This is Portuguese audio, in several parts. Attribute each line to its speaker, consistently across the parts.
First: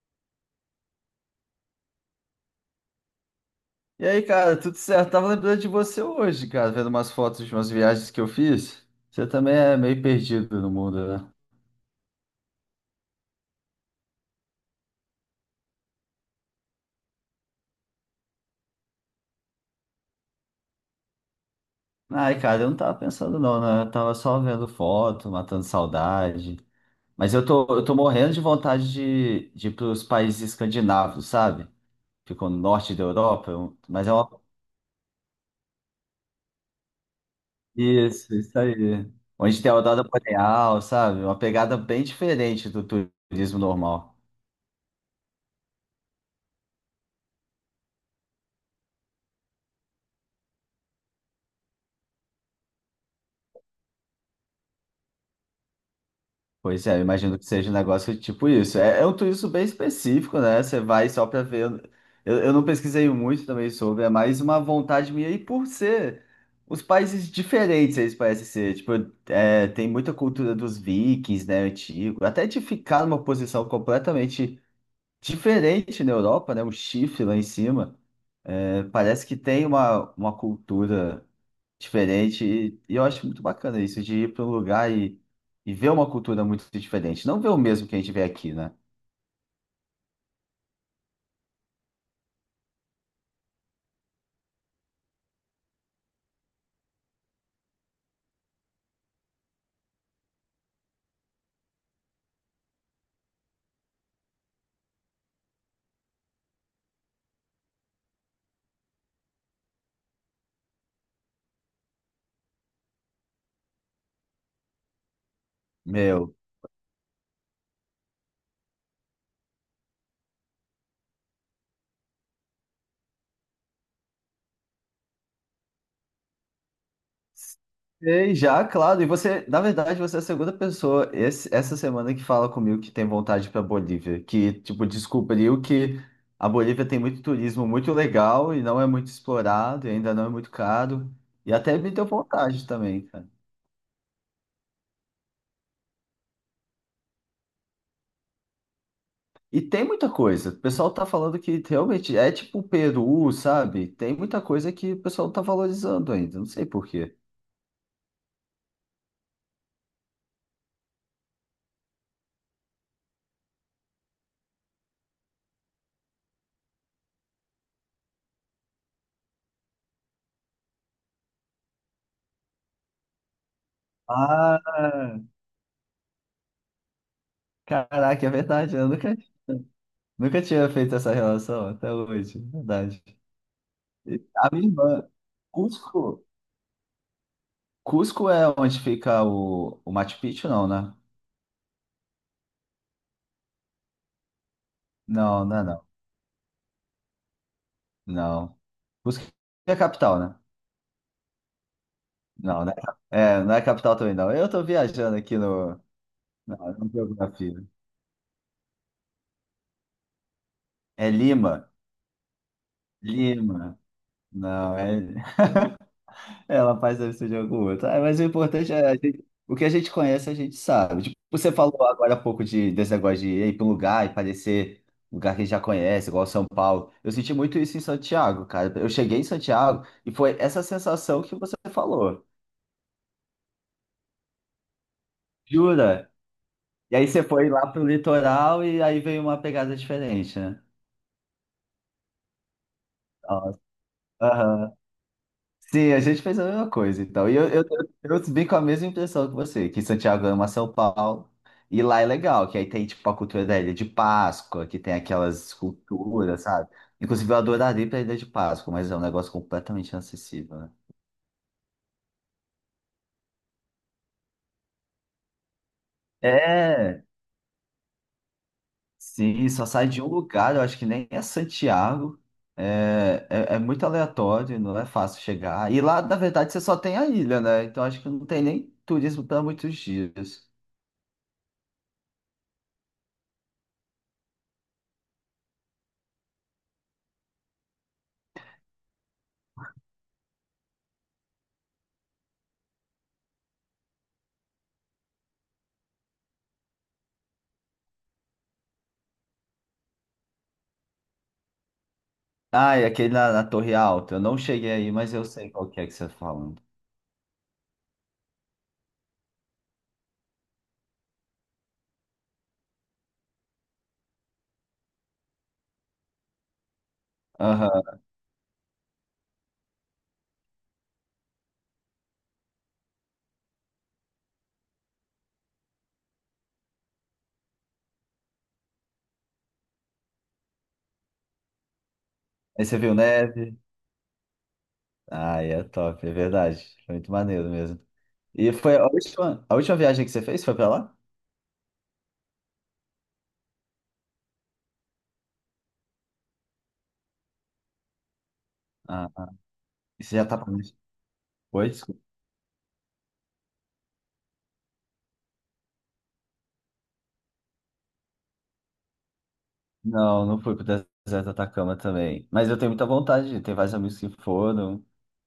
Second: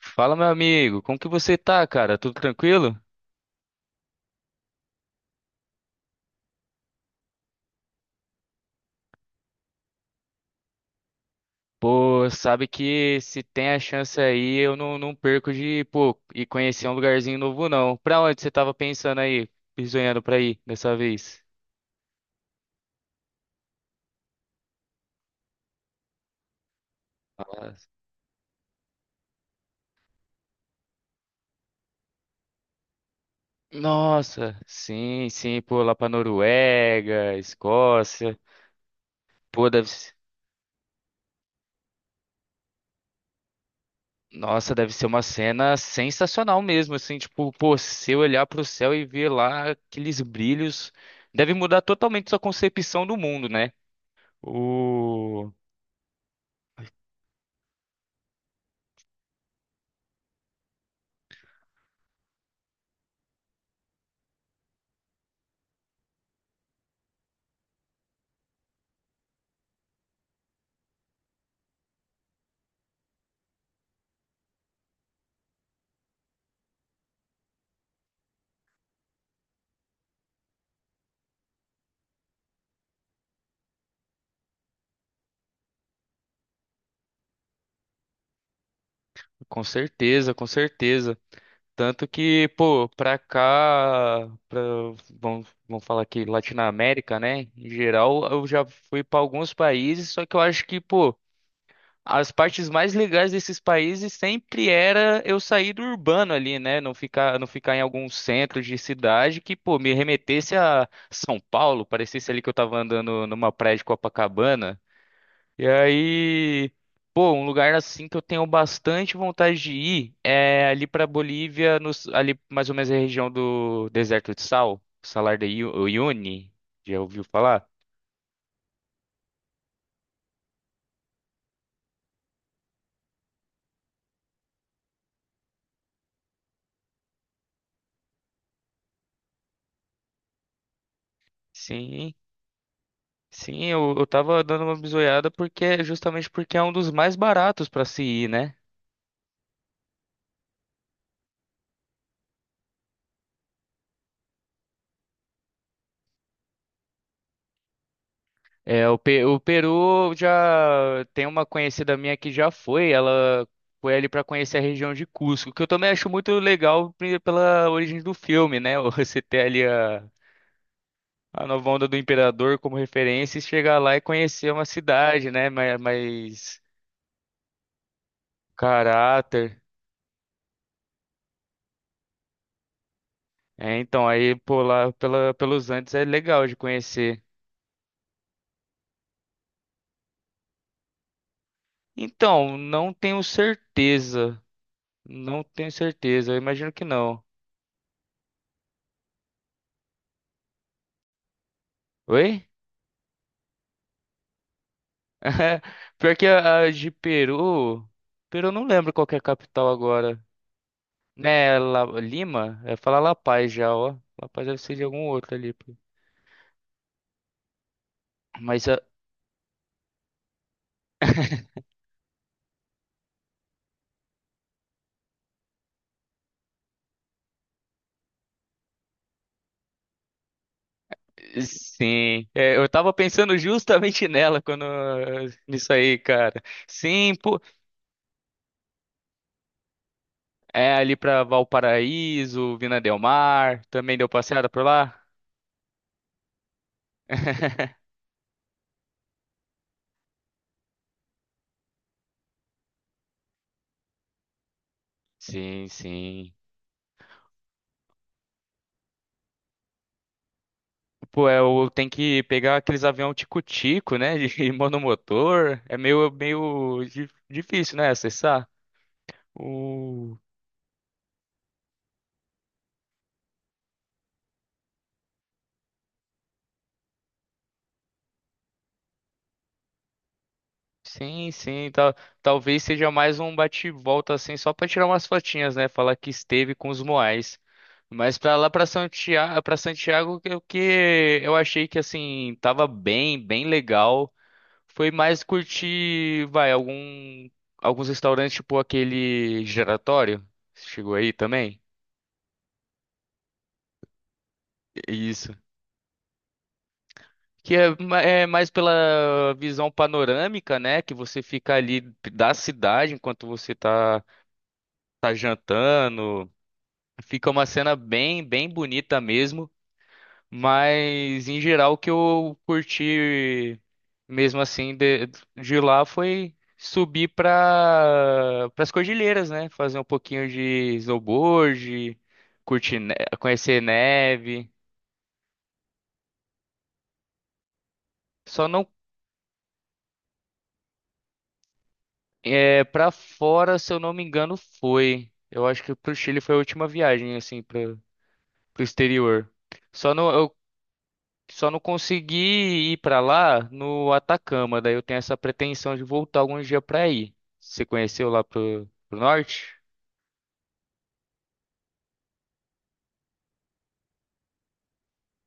Speaker 1: Fala, meu amigo, como que você tá, cara? Tudo tranquilo?
Speaker 2: E aí, cara, tudo certo? Tava lembrando de você hoje, cara, vendo umas fotos de umas viagens que eu fiz. Você também é meio perdido no mundo, né?
Speaker 1: Pô, sabe que se tem a chance aí, eu não perco de, pô, ir conhecer um lugarzinho novo, não. Pra onde você tava pensando aí, sonhando pra ir dessa vez?
Speaker 2: Ai, cara, eu não tava pensando não, né? Eu tava só vendo foto, matando saudade. Mas eu tô morrendo de vontade de ir pros países escandinavos, sabe? Ficam no norte da Europa, mas é uma...
Speaker 1: Nossa, sim, sim, pô, lá pra Noruega,
Speaker 2: Isso,
Speaker 1: Escócia.
Speaker 2: isso aí. Onde
Speaker 1: Pô,
Speaker 2: tem a
Speaker 1: deve
Speaker 2: aurora
Speaker 1: ser.
Speaker 2: boreal, sabe? Uma pegada bem diferente do turismo normal.
Speaker 1: Nossa, deve ser uma cena sensacional mesmo, assim, tipo, pô, se eu olhar pro céu e ver lá aqueles brilhos, deve mudar totalmente sua concepção do mundo, né? O...
Speaker 2: Pois é, eu imagino que seja um negócio tipo isso. É, é um turismo bem específico, né? Você vai só para ver. Eu não pesquisei muito também sobre, é mais uma vontade minha. E por ser os países diferentes, eles parecem ser. Tipo, é, tem muita cultura dos vikings, né? Antigo. Até de ficar numa posição completamente diferente na Europa, né? Um chifre lá em cima. É, parece que tem uma cultura diferente. E eu acho muito bacana isso, de ir para um lugar e ver uma cultura muito diferente. Não ver o mesmo que a gente vê aqui, né?
Speaker 1: Com certeza, com certeza. Tanto que, pô, pra cá, pra, vamos falar aqui, Latinoamérica, né? Em geral, eu já fui pra alguns países, só que eu acho que, pô, as partes mais legais desses países sempre era eu sair do urbano ali, né? Não ficar em algum centro de cidade que, pô, me remetesse a São Paulo, parecesse ali que eu tava andando numa praia de Copacabana. E
Speaker 2: Meu.
Speaker 1: aí, pô, um lugar assim que eu tenho bastante vontade de ir é ali pra Bolívia, ali mais ou menos na região do Deserto de Sal, Uyuni. Já ouviu falar?
Speaker 2: Sei, já, claro. E você, na verdade, você é a segunda pessoa essa semana que fala comigo que tem vontade para Bolívia, que, tipo, descobriu que a Bolívia tem muito turismo muito legal e não é muito explorado, e ainda não é muito caro. E até me deu
Speaker 1: Sim,
Speaker 2: vontade também.
Speaker 1: sim, eu tava dando uma bisoiada porque justamente porque é um dos mais baratos pra se ir, né?
Speaker 2: E tem muita coisa. O pessoal tá falando que realmente é tipo o Peru, sabe? Tem muita coisa que o pessoal não tá valorizando ainda. Não sei por quê.
Speaker 1: É, o Peru já tem uma conhecida minha que já foi, ela foi ali para conhecer a região de Cusco, que eu também acho muito legal pela origem do filme, né? Você ter ali a nova onda do imperador como referência e chegar lá e conhecer
Speaker 2: Ah,
Speaker 1: uma cidade, né? Mais, mais
Speaker 2: caraca, é verdade. Eu nunca,
Speaker 1: caráter.
Speaker 2: nunca tinha feito essa relação até hoje. É verdade.
Speaker 1: É, então,
Speaker 2: E
Speaker 1: aí
Speaker 2: a
Speaker 1: por
Speaker 2: minha
Speaker 1: lá
Speaker 2: irmã.
Speaker 1: pela, pelos Andes é
Speaker 2: Cusco.
Speaker 1: legal de conhecer.
Speaker 2: Cusco é onde fica o Machu Picchu, não, né?
Speaker 1: Então, não tenho certeza. Não
Speaker 2: Não, não é
Speaker 1: tenho
Speaker 2: não.
Speaker 1: certeza, eu imagino que não.
Speaker 2: Não. Cusco é a capital, né?
Speaker 1: Oi?
Speaker 2: Não, não é, é, não é a capital também, não. Eu tô viajando aqui
Speaker 1: É,
Speaker 2: no,
Speaker 1: pior que
Speaker 2: na,
Speaker 1: a
Speaker 2: na
Speaker 1: de
Speaker 2: geografia.
Speaker 1: Peru. Peru eu não lembro qual que é a capital agora.
Speaker 2: É
Speaker 1: Né,
Speaker 2: Lima.
Speaker 1: Lima? É falar La Paz já,
Speaker 2: Lima.
Speaker 1: ó. La Paz deve ser
Speaker 2: Não,
Speaker 1: de
Speaker 2: é...
Speaker 1: algum outro ali, pô.
Speaker 2: ela faz deve ser de algum outro. Ah, mas o
Speaker 1: Mas
Speaker 2: importante é o que a gente conhece, a gente sabe. Tipo, você falou agora há pouco desse negócio de ir para um lugar e parecer um lugar que a gente já conhece, igual São Paulo. Eu senti muito isso em Santiago, cara. Eu cheguei em Santiago e foi essa sensação que você falou.
Speaker 1: sim, é, eu tava pensando justamente nela quando nisso aí,
Speaker 2: Jura?
Speaker 1: cara.
Speaker 2: E aí
Speaker 1: Sim,
Speaker 2: você
Speaker 1: pô,
Speaker 2: foi lá pro litoral e aí veio uma pegada diferente, né?
Speaker 1: é ali pra Valparaíso, Vina del Mar, também deu passeada por
Speaker 2: Nossa.
Speaker 1: lá?
Speaker 2: Sim, a gente fez a mesma coisa e tal. Eu vim com a mesma impressão que você, que Santiago ama São Paulo. E lá é legal, que aí tem tipo a cultura da Ilha de Páscoa, que tem aquelas
Speaker 1: Sim, sim.
Speaker 2: esculturas, sabe? Inclusive eu adoraria ir pra Ilha de Páscoa, mas é um negócio completamente inacessível, né?
Speaker 1: Pô, é, eu tenho que pegar aqueles avião tico-tico, né? De monomotor. É meio,
Speaker 2: É,
Speaker 1: difícil, né? Acessar.
Speaker 2: sim, só sai de um
Speaker 1: O...
Speaker 2: lugar, eu acho que nem é Santiago. É muito aleatório, não é fácil chegar. E lá, na verdade, você só tem a ilha, né? Então acho que não tem nem turismo para muitos dias.
Speaker 1: Sim, sim. Talvez seja mais um bate-volta, assim, só pra tirar umas fotinhas, né? Falar que esteve com os Moais. Mas pra lá, para Santiago, o que eu achei que, assim, tava bem, bem legal. Foi mais curtir, vai, algum, alguns restaurantes, tipo aquele giratório. Chegou aí também?
Speaker 2: Ah, é aquele na Torre Alta. Eu não cheguei aí, mas eu
Speaker 1: Isso.
Speaker 2: sei qual que é que você tá falando.
Speaker 1: Que é, é mais pela visão panorâmica, né? Que você fica ali da cidade enquanto tá jantando. Fica uma cena
Speaker 2: Aham.
Speaker 1: bem, bem bonita mesmo. Mas, em geral, o que eu curti mesmo assim de lá foi subir para as cordilheiras, né? Fazer um pouquinho de snowboard,
Speaker 2: Aí você
Speaker 1: curtir,
Speaker 2: viu neve?
Speaker 1: conhecer neve.
Speaker 2: Ah, é top, é verdade. Foi muito maneiro mesmo.
Speaker 1: Só
Speaker 2: E
Speaker 1: não
Speaker 2: foi a última viagem que você fez? Foi pra lá?
Speaker 1: é, para fora, se eu não me engano, foi. Eu acho que pro Chile foi a última viagem, assim, para pro
Speaker 2: Ah,
Speaker 1: exterior. Só
Speaker 2: e
Speaker 1: não,
Speaker 2: você já
Speaker 1: eu
Speaker 2: tá planejando?
Speaker 1: só não
Speaker 2: Foi? Desculpa.
Speaker 1: consegui ir pra lá no Atacama, daí eu tenho essa pretensão de voltar algum dia pra ir. Você conheceu lá pro, pro norte?
Speaker 2: Não, não fui pro deserto do Atacama também. Mas eu tenho muita vontade de ir, tem vários amigos que foram.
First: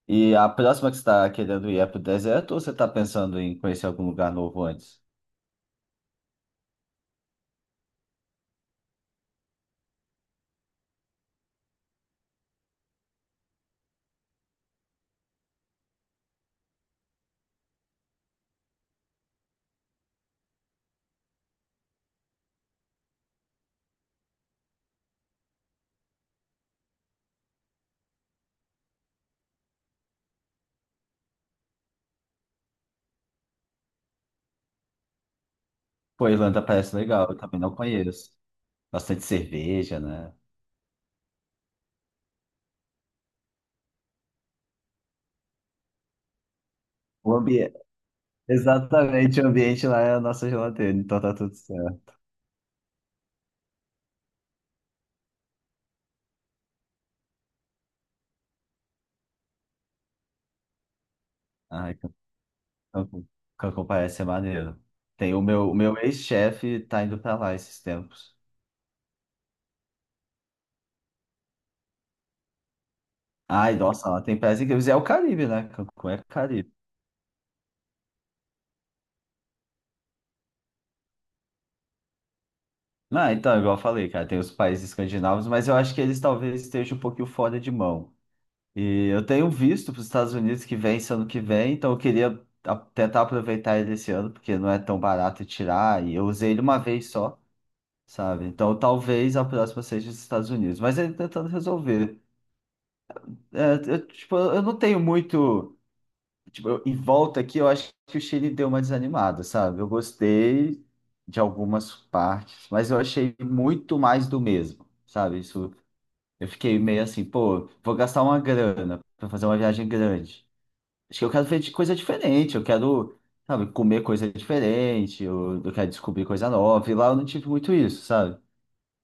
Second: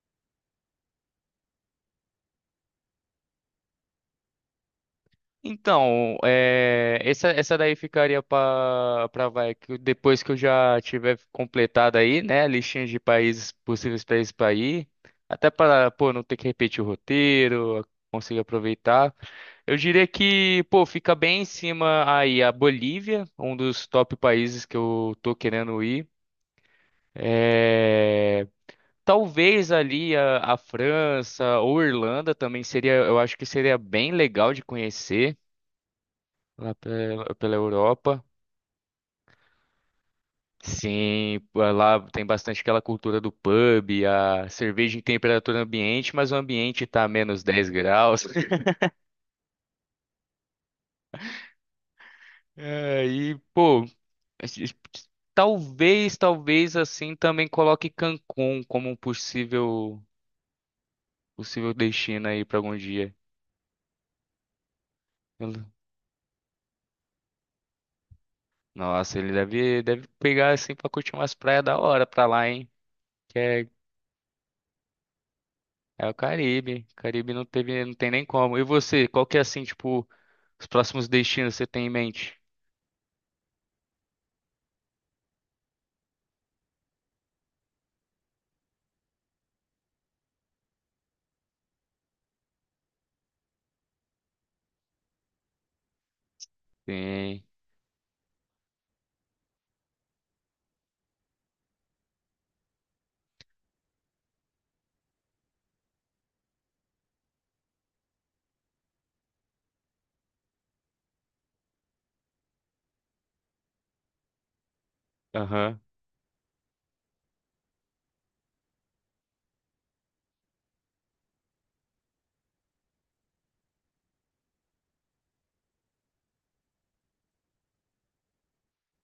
Speaker 2: E a próxima que você tá querendo ir é pro deserto ou você está pensando em conhecer algum lugar novo antes?
Speaker 1: Então, é, essa daí ficaria para vai que depois que eu já tiver completado aí, né, a listinha de países possíveis países para ir, até para, pô, não ter que repetir o roteiro, conseguir aproveitar. Eu diria que, pô, fica bem em cima aí a Bolívia, um dos top países que eu tô querendo ir. É, talvez ali a França ou Irlanda também seria, eu acho que seria bem legal de conhecer.
Speaker 2: Pô, a Irlanda
Speaker 1: Lá
Speaker 2: parece legal,
Speaker 1: pela,
Speaker 2: eu
Speaker 1: pela
Speaker 2: também não
Speaker 1: Europa.
Speaker 2: conheço. Bastante cerveja, né?
Speaker 1: Sim, lá tem bastante aquela cultura do pub, a cerveja em temperatura ambiente, mas o ambiente tá a
Speaker 2: O
Speaker 1: menos 10
Speaker 2: ambi-
Speaker 1: graus.
Speaker 2: Exatamente, o ambiente lá é a nossa geladeira, então tá tudo certo.
Speaker 1: É, e, pô, talvez, talvez assim também coloque Cancún como um possível, possível
Speaker 2: Ai,
Speaker 1: destino aí pra algum dia.
Speaker 2: Cancún Cancún parece ser maneiro. Tem
Speaker 1: Eu-
Speaker 2: o meu ex-chefe tá indo pra lá esses tempos.
Speaker 1: Nossa, ele deve, deve pegar assim pra curtir umas praias da hora pra lá, hein? Que é,
Speaker 2: Ai, nossa, lá tem praias incríveis. É o Caribe, né?
Speaker 1: é
Speaker 2: Cancún
Speaker 1: o
Speaker 2: é Caribe.
Speaker 1: Caribe. Caribe não teve, não tem nem como. E você, qual que é assim, tipo. Os próximos destinos você tem em mente?
Speaker 2: Ah, então, igual eu falei, cara, tem os países escandinavos, mas eu acho que eles talvez estejam um pouquinho fora de mão. E eu tenho visto para os Estados Unidos que vem ano que vem, então eu queria tentar aproveitar ele esse ano, porque não é tão barato tirar, e eu usei ele uma vez só.
Speaker 1: Sim.
Speaker 2: Sabe? Então talvez a próxima seja os Estados Unidos, mas ele tentando resolver. É, eu, tipo, eu não tenho muito. Tipo, em volta aqui, eu acho que o Chile deu uma desanimada, sabe? Eu gostei de algumas partes, mas eu achei muito mais do mesmo, sabe? Isso,
Speaker 1: Aham.
Speaker 2: eu fiquei meio assim, pô, vou gastar uma grana para fazer uma viagem grande. Acho que eu quero ver de coisa diferente, eu quero, sabe, comer coisa diferente, eu quero descobrir coisa nova, e lá eu não tive muito isso, sabe?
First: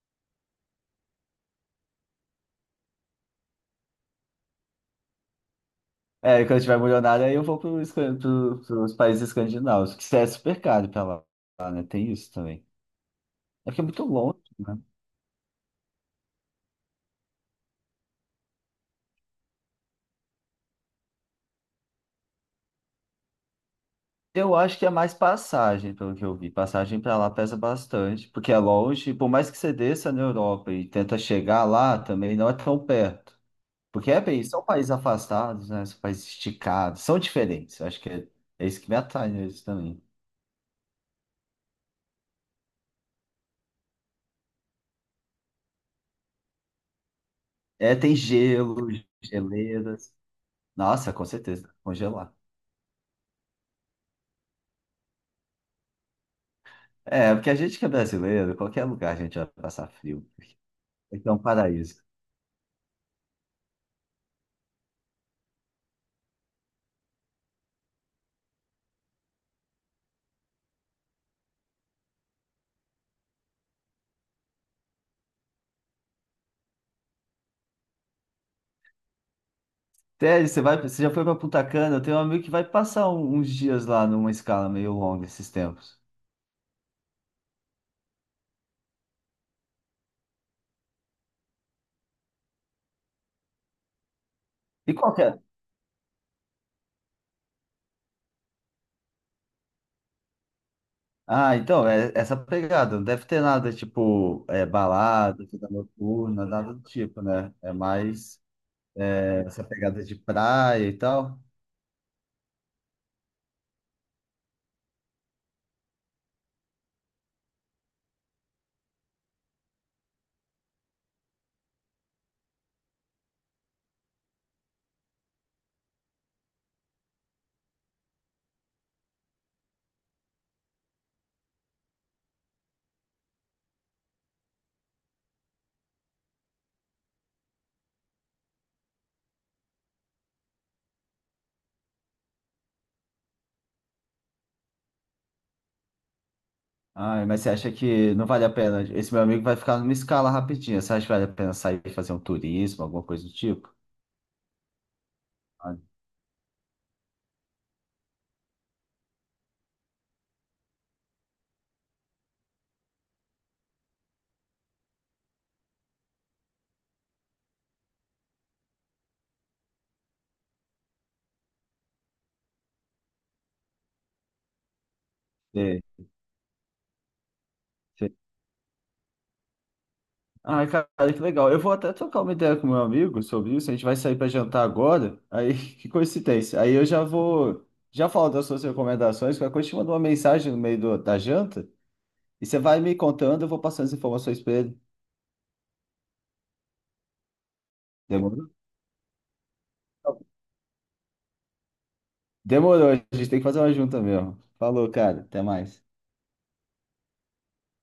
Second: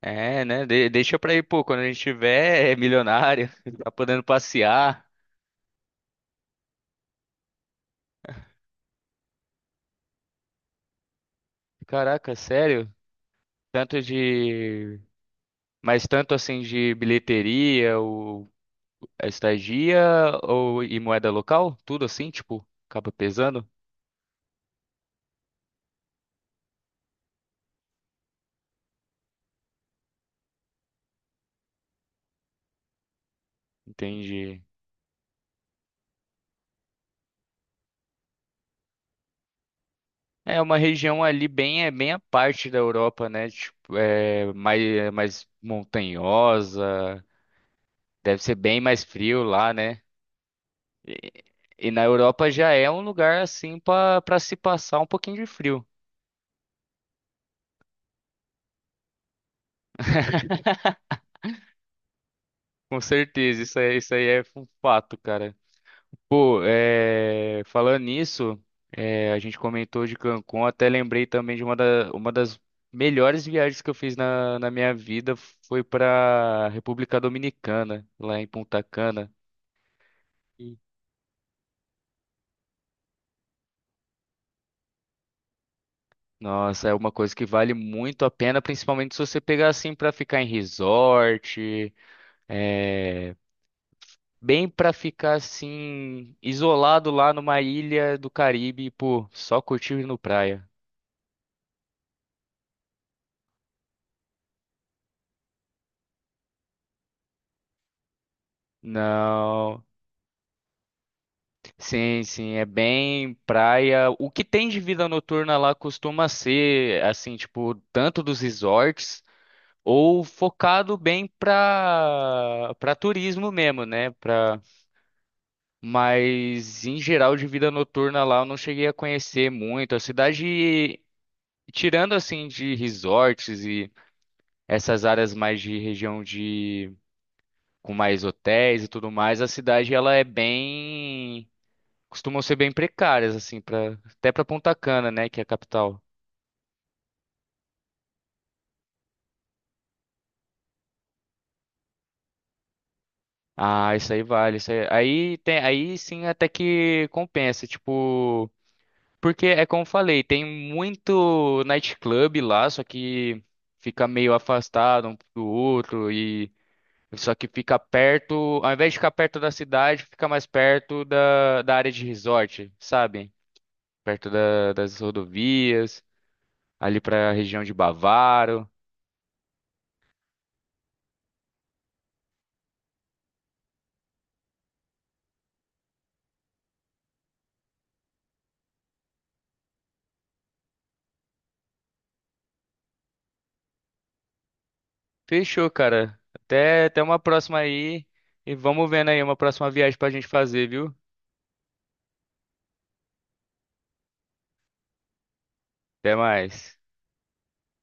Speaker 1: É, né? Deixa pra ir, pô, quando a gente tiver é milionário, tá podendo passear.
Speaker 2: É, quando eu tiver milionário, aí eu vou pros países escandinavos, que é super caro pra lá, né? Tem isso
Speaker 1: Caraca,
Speaker 2: também.
Speaker 1: sério?
Speaker 2: É porque é
Speaker 1: Tanto
Speaker 2: muito longe, né?
Speaker 1: de. Mas tanto assim de bilheteria, ou a estadia, ou e moeda local? Tudo assim, tipo, acaba pesando?
Speaker 2: Eu acho que é mais passagem, pelo que eu vi. Passagem para lá pesa bastante, porque é longe. Por mais que você desça na Europa e tenta chegar lá, também não é tão perto. Porque é bem,
Speaker 1: Entendi.
Speaker 2: são países afastados, né? São países esticados, são diferentes. Eu acho que é, é isso que me atrai neles também.
Speaker 1: É uma região ali bem, é bem a parte da Europa, né? Tipo, é mais, mais montanhosa,
Speaker 2: É, tem
Speaker 1: deve ser
Speaker 2: gelo,
Speaker 1: bem mais frio lá, né?
Speaker 2: geleiras. Nossa, com certeza,
Speaker 1: E na
Speaker 2: congelar.
Speaker 1: Europa já é um lugar assim pra para se passar um pouquinho de frio.
Speaker 2: É, porque a gente que é brasileiro, qualquer lugar a gente vai passar frio. Então, paraíso.
Speaker 1: Com certeza, isso aí é um fato, cara. Pô, é, falando nisso, é, a gente comentou de Cancún, até lembrei também de uma, uma das melhores viagens que eu fiz na, na minha vida foi pra República Dominicana, lá em Punta Cana.
Speaker 2: Até você
Speaker 1: Sim.
Speaker 2: vai, você já foi para Punta Cana? Eu tenho um amigo que vai passar uns dias lá numa escala meio longa esses tempos.
Speaker 1: Nossa, é uma coisa que vale muito a pena, principalmente se você pegar assim pra ficar em resort, é, bem pra
Speaker 2: E qual que
Speaker 1: ficar
Speaker 2: é?
Speaker 1: assim, isolado lá numa ilha do Caribe, e, pô, só curtindo no praia.
Speaker 2: Ah, então, é essa pegada. Não deve ter nada tipo é, balada, vida noturna, nada do tipo, né? É mais é, essa
Speaker 1: Não,
Speaker 2: pegada de praia e tal.
Speaker 1: sim, sim, é bem praia. O que tem de vida noturna lá costuma ser, assim, tipo, tanto dos resorts ou focado bem pra, pra turismo mesmo, né? Pra, mas em geral de vida noturna lá eu não cheguei a conhecer muito. A cidade, tirando assim de resorts e essas áreas mais de região de com mais hotéis e tudo mais, a cidade ela é bem costumam ser bem precárias assim para até para Punta Cana, né, que é a capital.
Speaker 2: Ai, mas você acha que não vale a pena? Esse meu amigo vai ficar numa escala rapidinha. Você acha que vale a pena sair e fazer um turismo, alguma coisa do tipo?
Speaker 1: Ah, isso aí vale, isso aí, aí tem
Speaker 2: Ah, não
Speaker 1: aí sim até que compensa, tipo, porque é como eu falei, tem muito nightclub lá, só que fica meio afastado um do outro e só que fica perto, ao invés de ficar perto da cidade, fica mais perto da, da área de resort, sabe? Perto das rodovias, ali para a região de
Speaker 2: sei.
Speaker 1: Bavaro.
Speaker 2: Ai, cara, que legal. Eu vou até trocar uma ideia com meu amigo sobre isso. A gente vai sair para jantar agora. Aí, que coincidência. Aí eu já vou, já falo das suas recomendações. Qualquer coisa, eu te mando uma mensagem no meio da janta e você vai me contando. Eu vou passando as informações para ele.
Speaker 1: Fechou, cara. Até, até uma próxima aí.
Speaker 2: Demorou?
Speaker 1: E vamos vendo aí uma próxima viagem pra gente fazer, viu?
Speaker 2: Demorou. A gente tem que fazer uma junta mesmo. Falou, cara. Até mais.
Speaker 1: Até mais.